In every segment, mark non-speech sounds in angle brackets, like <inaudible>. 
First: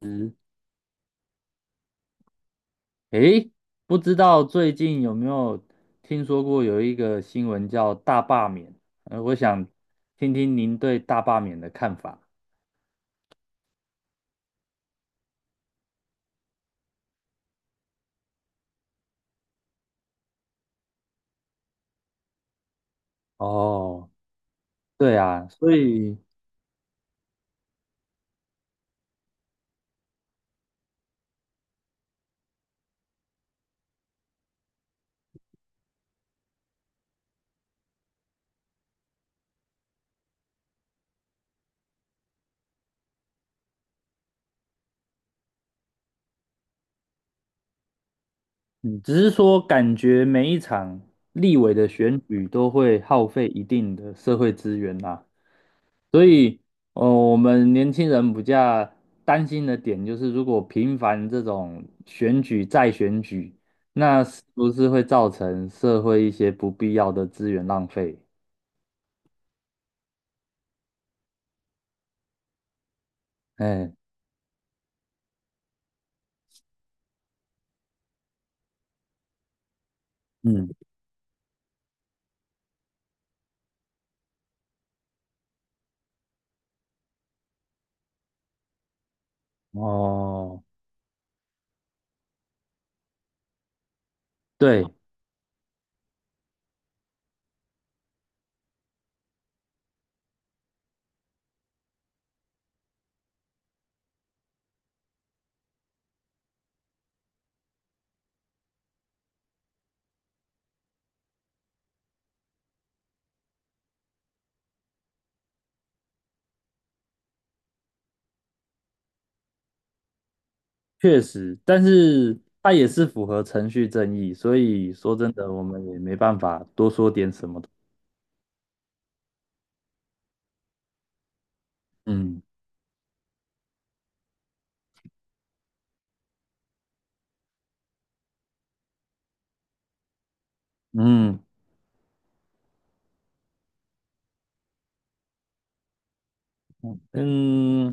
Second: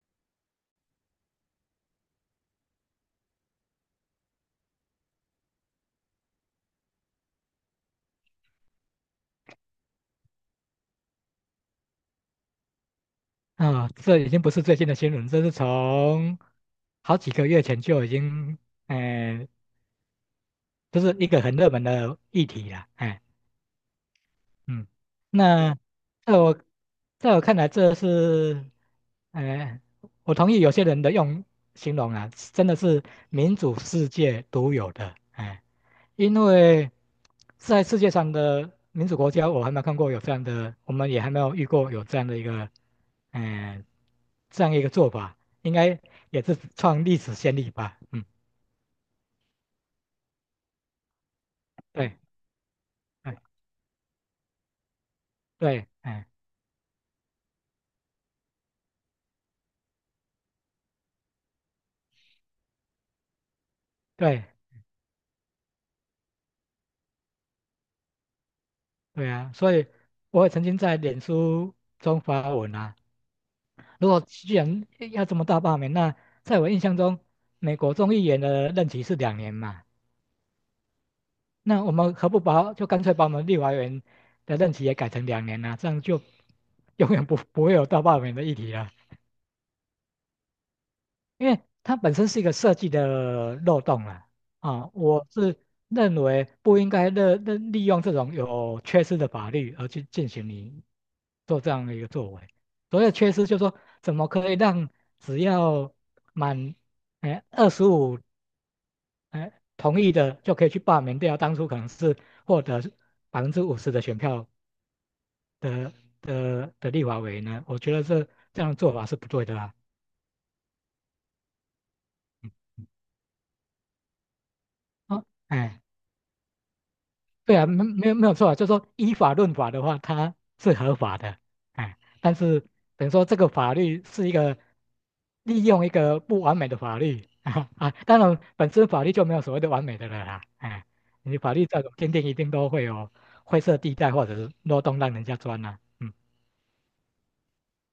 嗯，诶，不知道最近有没有听说过有一个新闻叫大罢免？我想听听您对大罢免的看法。啊，这已经不是最近的新闻，这是从好几个月前就已经，哎，就是一个很热门的议题了，哦，嗯，对啊，那所以在我在我看来，这是，哎，我同意有些人的用形容啊，真的是民主世界独有的，哎，因为在世界上的民主国家，我还没有看过有这样的，我们也还没有遇过有这样的一个，嗯、呃这样一个做法，应该也是创历史先例吧？嗯，嗯只是说感觉每一场立委的对，选举都会耗哎，费一定的社会资源啦。对，所哎，以，我们年轻人比较担心的点就是，如果频繁这种选举再选举，那是对，不是会造成社会一些不必要的资源浪费？对啊，所以我也曾经在脸书中发文啊。哎，如果既然要这么大罢免，那在我印象中，美国众议员的任期是两年嘛，嗯，那我们何不把就干脆把我们立法委员的任期也改成两年呢，这样就永远不会有到罢免的议题了，哦，<laughs> 因为它本身是一个设计的漏洞了对，啊。我是认为不应该利用这种有缺失的法律而去进行你做这样的一个作为。所谓的缺失，就是说怎么可以让只要满25同意的就可以去罢免掉当初可能是获得50%的选票的的立法委员呢？我觉得这样的做法是不对的啦。确实，但是嗯，它也是符合程序正义，所以说哦，真的，我哎，们也没办法多说点什对么啊，的。没有没有错啊，就是说依法论法的话，它是合法的，哎，但嗯是等于说这个法律是一个利用一个不完美的法律 <laughs> 啊啊，当然本身法律就没有所谓的完美的了啦，哎，你嗯，法律再怎么坚定，一定都会有灰色地带或者是漏洞让人家钻呐。嗯嗯，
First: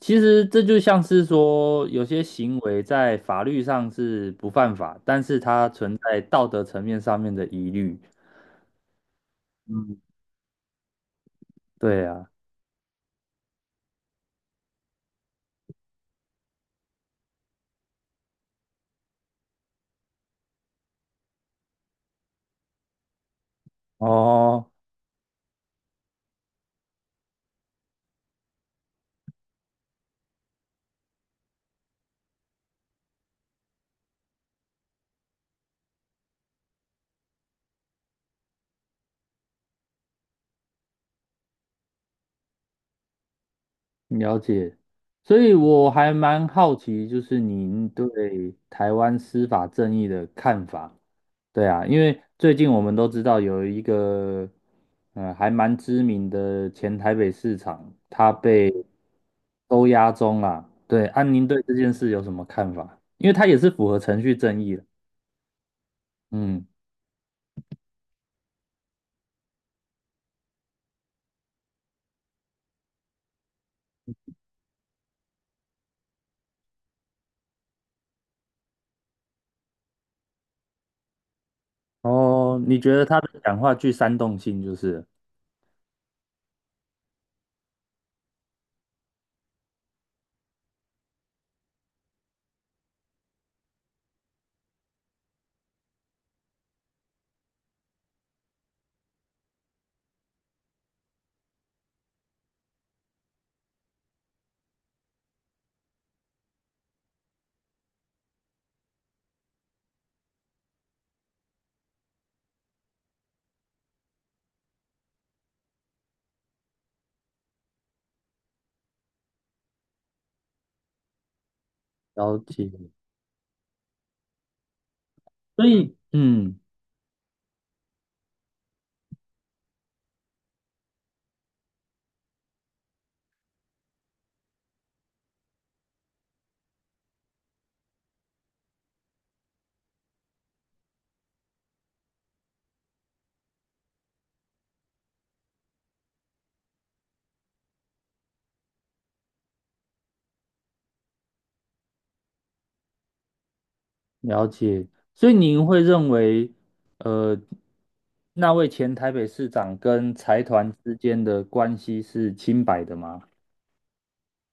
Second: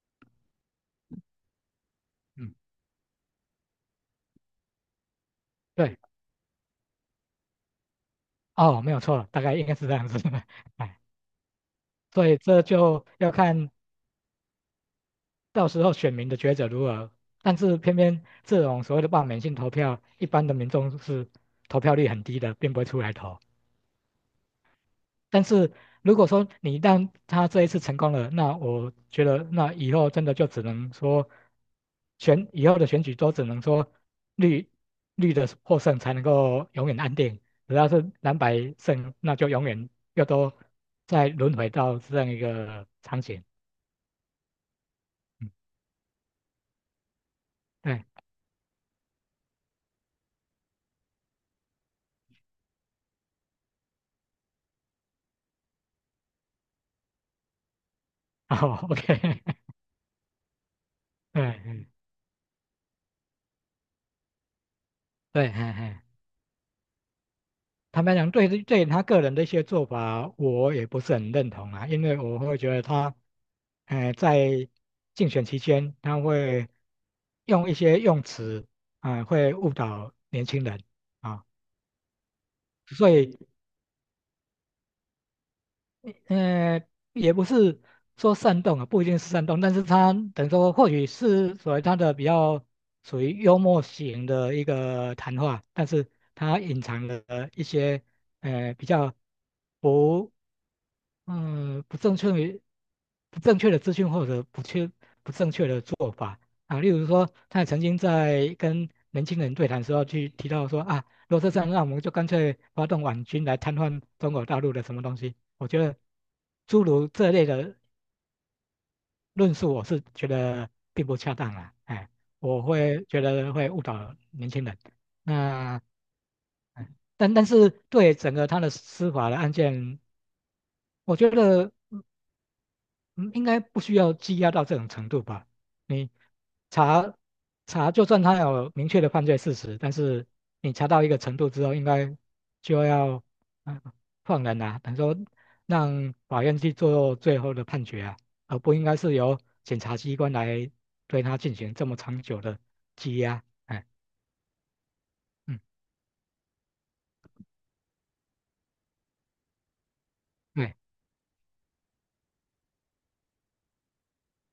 其实这就像是说，有些嗯，行为在法律上是不犯法，但是它存对，在道德层面上面的疑虑。哦，没有错，大概应该是这嗯，样子的，<laughs> 哎。对所啊，以这就要看到时候选民的抉择如何？但是偏偏这种所谓的罢免性投票，一般的民众是投票率很低的，并不会出来投。哦，但是如果说你一旦他这一次成功了，那我觉得那以后真的就只能说以后的选举都只能说绿绿的获胜才能够永远安定，只要是蓝白胜，那就永远又都再轮回到这样一个场景。了解。所嗯，以我还蛮好奇，就是您对，对台湾司法正义的看法。对啊，因为最近我们都知道有一个还蛮知名的前台北市长，他被好，OK,<laughs> 收押中啦。对，安对，您对这嗯件事有什么看法？因为他也是符合程序正义的。对，嘿嘿。嗯，坦白讲，对,对他个人的一些做法，我也不是很认同啊，因为我会觉得他，在竞选期间，他会用一些用词啊，会误导年轻人啊，哦，你觉得所他的以，讲话具煽动性就是呃，也不是说煽动啊，不一定是煽动，但是他等于说，或许是所谓他的比较属于幽默型的一个谈话，但是他隐藏了一些，比较不。不正确于不正确的资讯或者不正确的做法啊。例如说，他也曾经在跟年轻人对谈的时候去提到说啊，如果是这样，那我们就干脆发动网军来瘫痪中国大陆的什么东西。我觉得诸如这类的论述，我是觉得并不恰当啊，哎，了了我解，会觉得会误导年轻人。所那以嗯，但是对整个他的司法的案件，我觉得。嗯，应该不需要羁押到这种程度吧？你查查，就算他有明确的犯罪事实，但是你查到一个程度之后，应该就要嗯放人啊，等于说让法院去做最后的判决啊，而不应该是由检察机关来对他进行这么长久的羁押。哎，了解。所以嗯，您会认为，呃，那位前台北市长跟财团对，之间的关系是清白的吗？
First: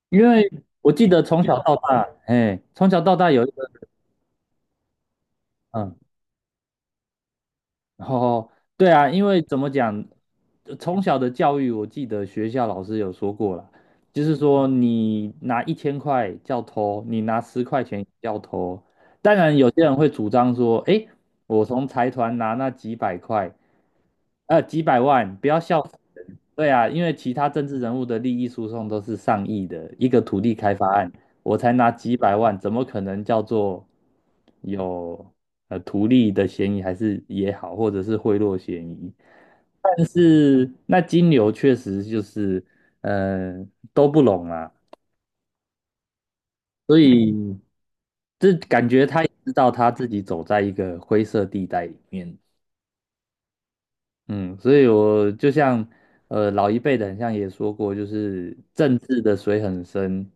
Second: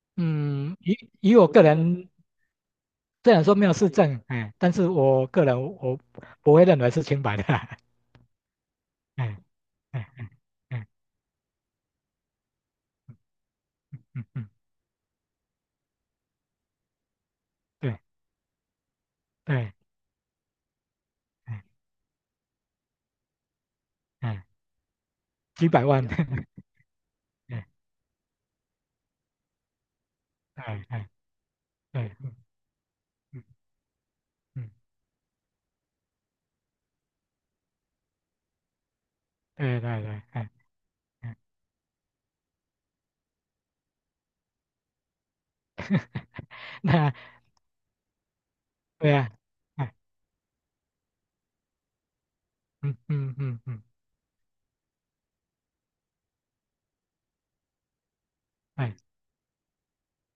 因为嗯，我以记得以从我小个到大，人哎，从小到大虽然有一说没个，有事证，哎，但是我个人嗯，我不会认为是清白的啊。<laughs> 哦，对啊，因哎为怎么哎讲，哎哎哎哎从小的教育，我记得学校老师有说过啦，就嗯是嗯，说你拿1000块叫偷，你拿十块对钱叫偷。当然，有对，些人会主张说，哎，哎我从财团拿那几百块，哎，几百万，不要几笑百死万，人。<laughs> 对啊，因为其他政治哎人物的利益输送都是上亿的一个土地开哎发哎案。我才拿几对，嗯百万，怎么可能叫嗯做嗯，有图利的嫌疑，还是也好，或者是贿赂嫌疑？对对但对，哎是那金哎，牛确实就是呃都不拢啊，所那以这感觉对他也呀知道他哎自己走在一个灰色地带里面。嗯嗯嗯嗯，嗯，所以我就像老一辈的，很像也说过，就是哎政治的水很深，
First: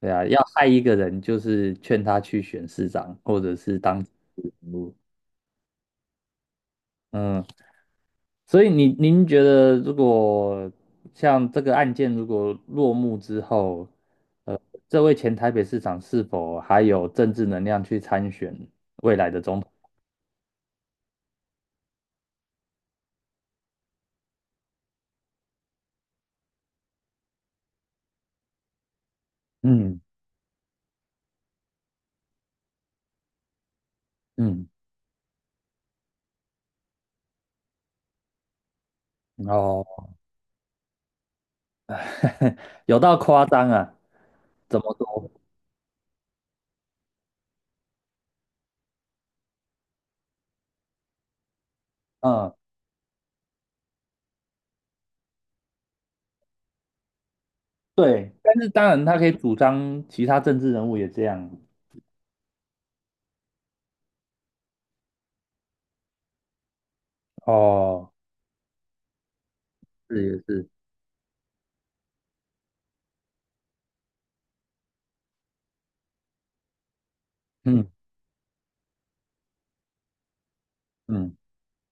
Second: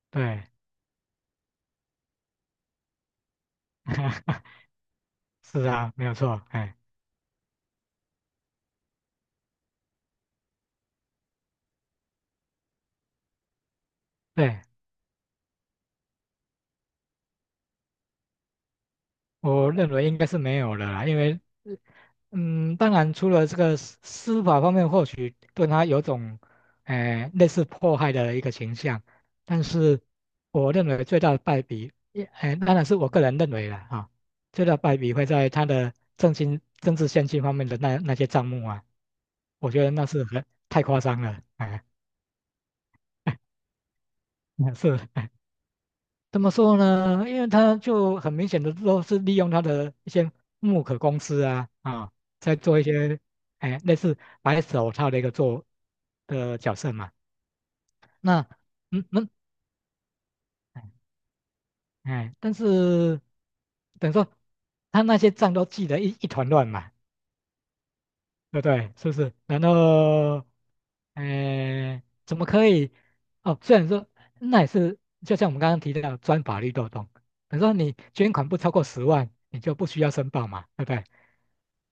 对啊，要对，害一个人，就是劝他去选市长或者是当人物。<laughs> 是啊，没有错，哎，嗯，所以您您觉得如果像这个案件如果落幕之后，呃，对，这位前台北市长是否还有政治能量去参选未来的总统？我认为应该是没有了啦，因为呃当然，除了这个司法方面，或许对他有种，类似迫害的一个倾向，但嗯是我认为最大的败笔，也，当然是我个人认为了哈，最嗯，大的败笔会在他的政经政治献金方面的那些账目啊，我觉哦，得那是很太夸张了，哎。<laughs> 有到夸张啊，<laughs> 那怎么是，说？怎么说呢？因为他就很明显的都是利用他的一些木可公司啊，啊，嗯。在做一些哎类似白手套的一个做的角色嘛。对，那但是当然嗯他可那以主张其他政治人物也这样。哎，但是等于说他那些账都记得一团乱嘛，哦，对不对？是不是？然是也后，是，哎，怎么可以？哦，虽然说那也是，就像我们刚刚提到的钻法律漏洞，比如说嗯你捐款不超过10万，你就不需要申报嘛，对不对？嗯，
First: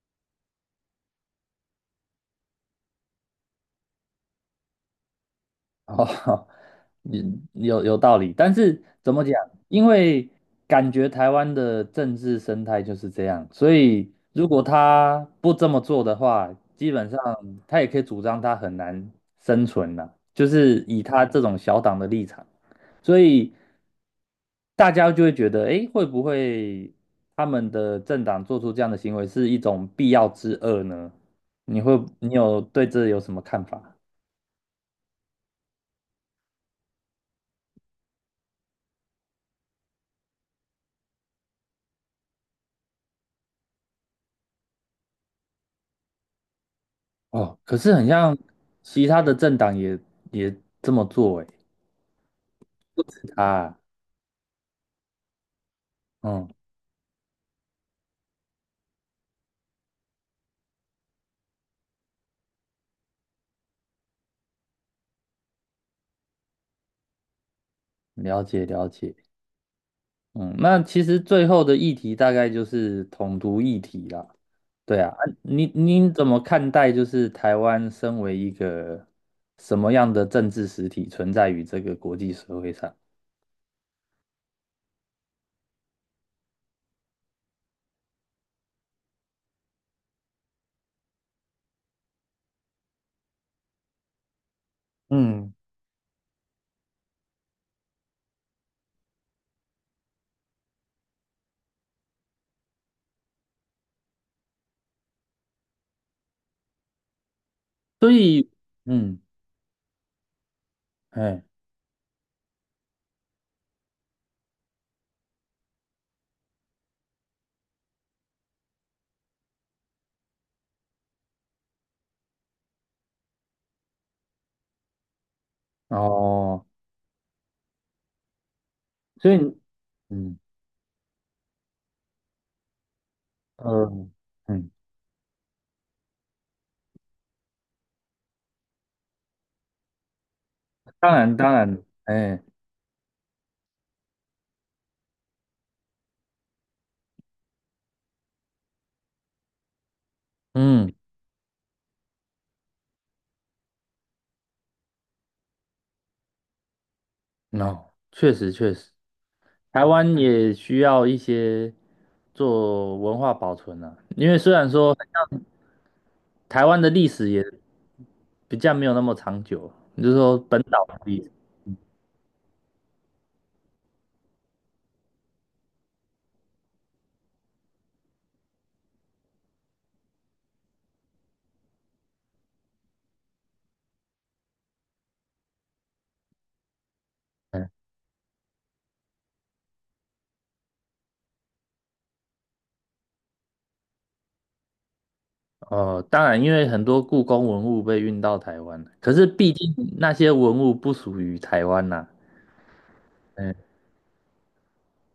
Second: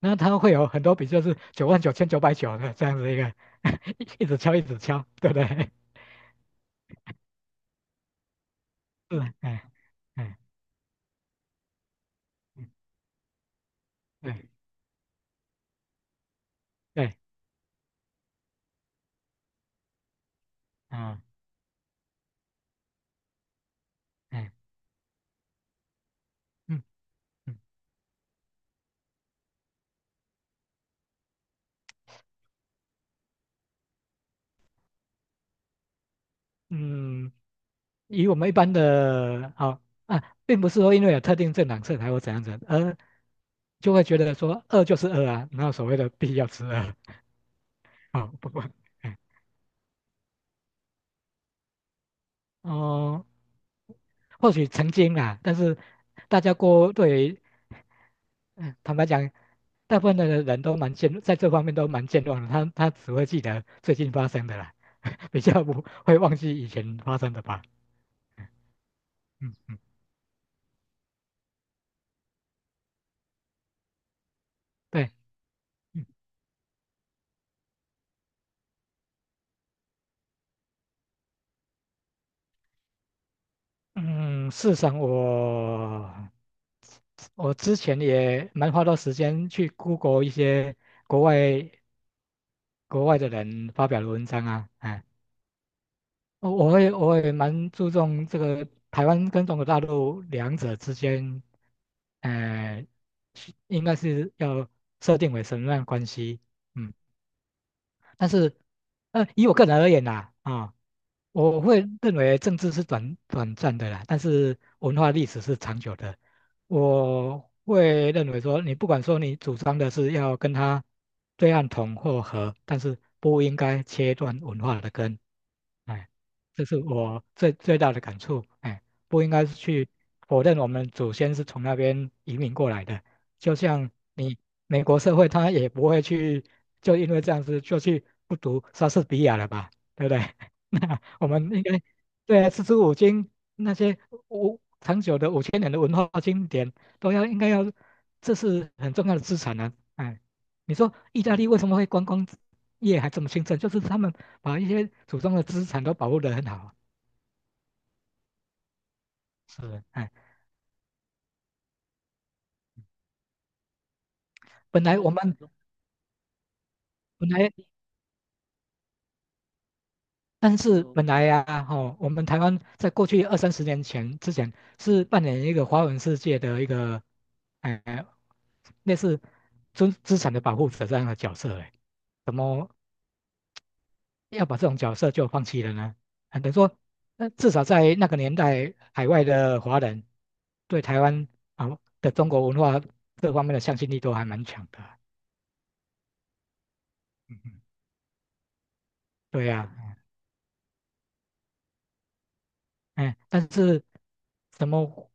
那它会有很多笔，就是九万九千九百九的这样子一个，<laughs> 一直敲一直敲，对不对？哦，<laughs> 你有道理，但是 <laughs> 怎么讲？是，哎，因为哎，感觉台湾的政治生嗯态就是这样，所以如对果他不这么做的话，基本对，上他也可以主张他很难生存了，就是以啊，他这种小党的立场，所以。哎，大家就会觉得，诶，会不嗯会他嗯们的政党做出这样的行为是一种必要之恶呢？你会，你有对这有什么看法？嗯，以我们一般的，好，啊，并不是说因为有特定政党色彩或怎样子，而就会觉得说饿就是饿啊，哪有所谓的必要吃饿啊。哦，可是很哦像不过，其哎他的政党也也这么做，诶，哦，啊，或许曾经啦，但是大嗯，家过对于嗯，坦白讲，大部分的人都在这方面都蛮健忘的，他只会记得最近发生的啦，比较不会忘记以前发生的吧。了嗯解了解。嗯，嗯嗯，那其实最后的议题大概就是统独议题啦，对啊，对，啊你嗯你怎么看待就是台湾身为一个什么样的政治实体存在于这个国际社会上？嗯，事实上我之前也蛮花多时间去 Google 一些国外国外的人发表的文章啊，哎。嗯，我也蛮注重这个台湾跟中国大陆两者之间，呃，是应该是要设定为什么样的关系，嗯，所但以，是，嗯，以我个人而言呐，啊、哎，我会认为政治是短暂的啦，但是文化历史是长久的。我会认为说，你不管说你主张的是要跟他对岸统或和，但是不应该切断文化的根。哎，哦，这是我最大的感触。哎，不应所该以，是去嗯，否认我们祖先是从那边移民过来的。就呃，像你嗯，美国社会，他也不会去就因为这样子就去不读莎士比亚了吧，对不对？<laughs> 当我然，们当应该然，哎，对啊，四书五经那些长久的5000年的文化经典都要应该要，这是很重要的资产啊。哎，你嗯，说意大利为什么会观光业还这么兴盛？就是他们把一些祖宗的资产都保护得很好。哦，确实，确实，是，台哎，湾也需要一些做文化保存啊，因为虽然本说来我们台湾的历本史也来，比较没有那么长久，你就说但本是岛的本历来史。呀，啊，吼，我们台湾在过去二三十年前之前是扮演一个华文世界的一个，哎，类似资产的保护者这样的角色，哎，怎么要把这种角色就放弃了呢？啊，等于说，至少嗯在那个年代，海外的华人对台湾啊的中国文化这方面的向心力都还蛮强的。哦，当然，因为很多故嗯宫嗯文物被运到台湾，可是对毕呀，竟那些文物不属于台湾呐、哎，但嗯，是怎么？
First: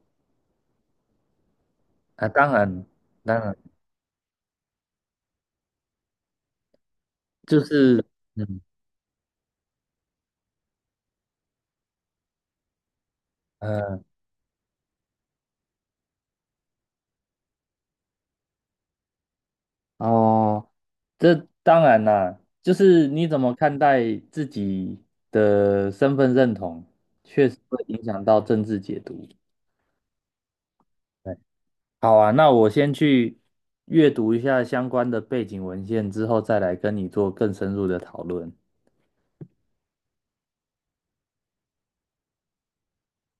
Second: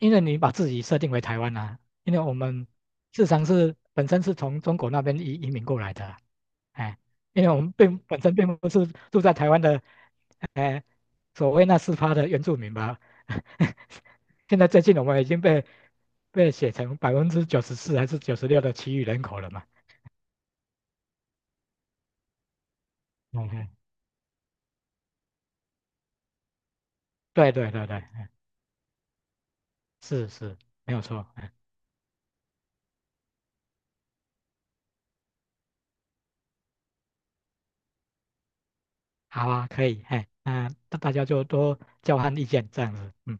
因为你把自己设定为台湾啊，因为啊，我当们然。市当场然。是本身是从中国那边移民过来的啊，哎，因为就我们并是本身并嗯不是住在台湾的，哎，所谓那4%的原住民吧。<laughs> 嗯现在最近我们已经被写成94%还是九十六的其余人口了嘛？哦，这当然啦，就是你怎嗯么嗯，看待自己的身份认同，确对实对会对对，影响到政治解读。是是，没有错。对，嗯，好啊，那我先去阅读一下相关的背景文献，之后再来跟你做更深入的讨论。好啊，可以，哎，那大家就多交换意见这样子，嗯。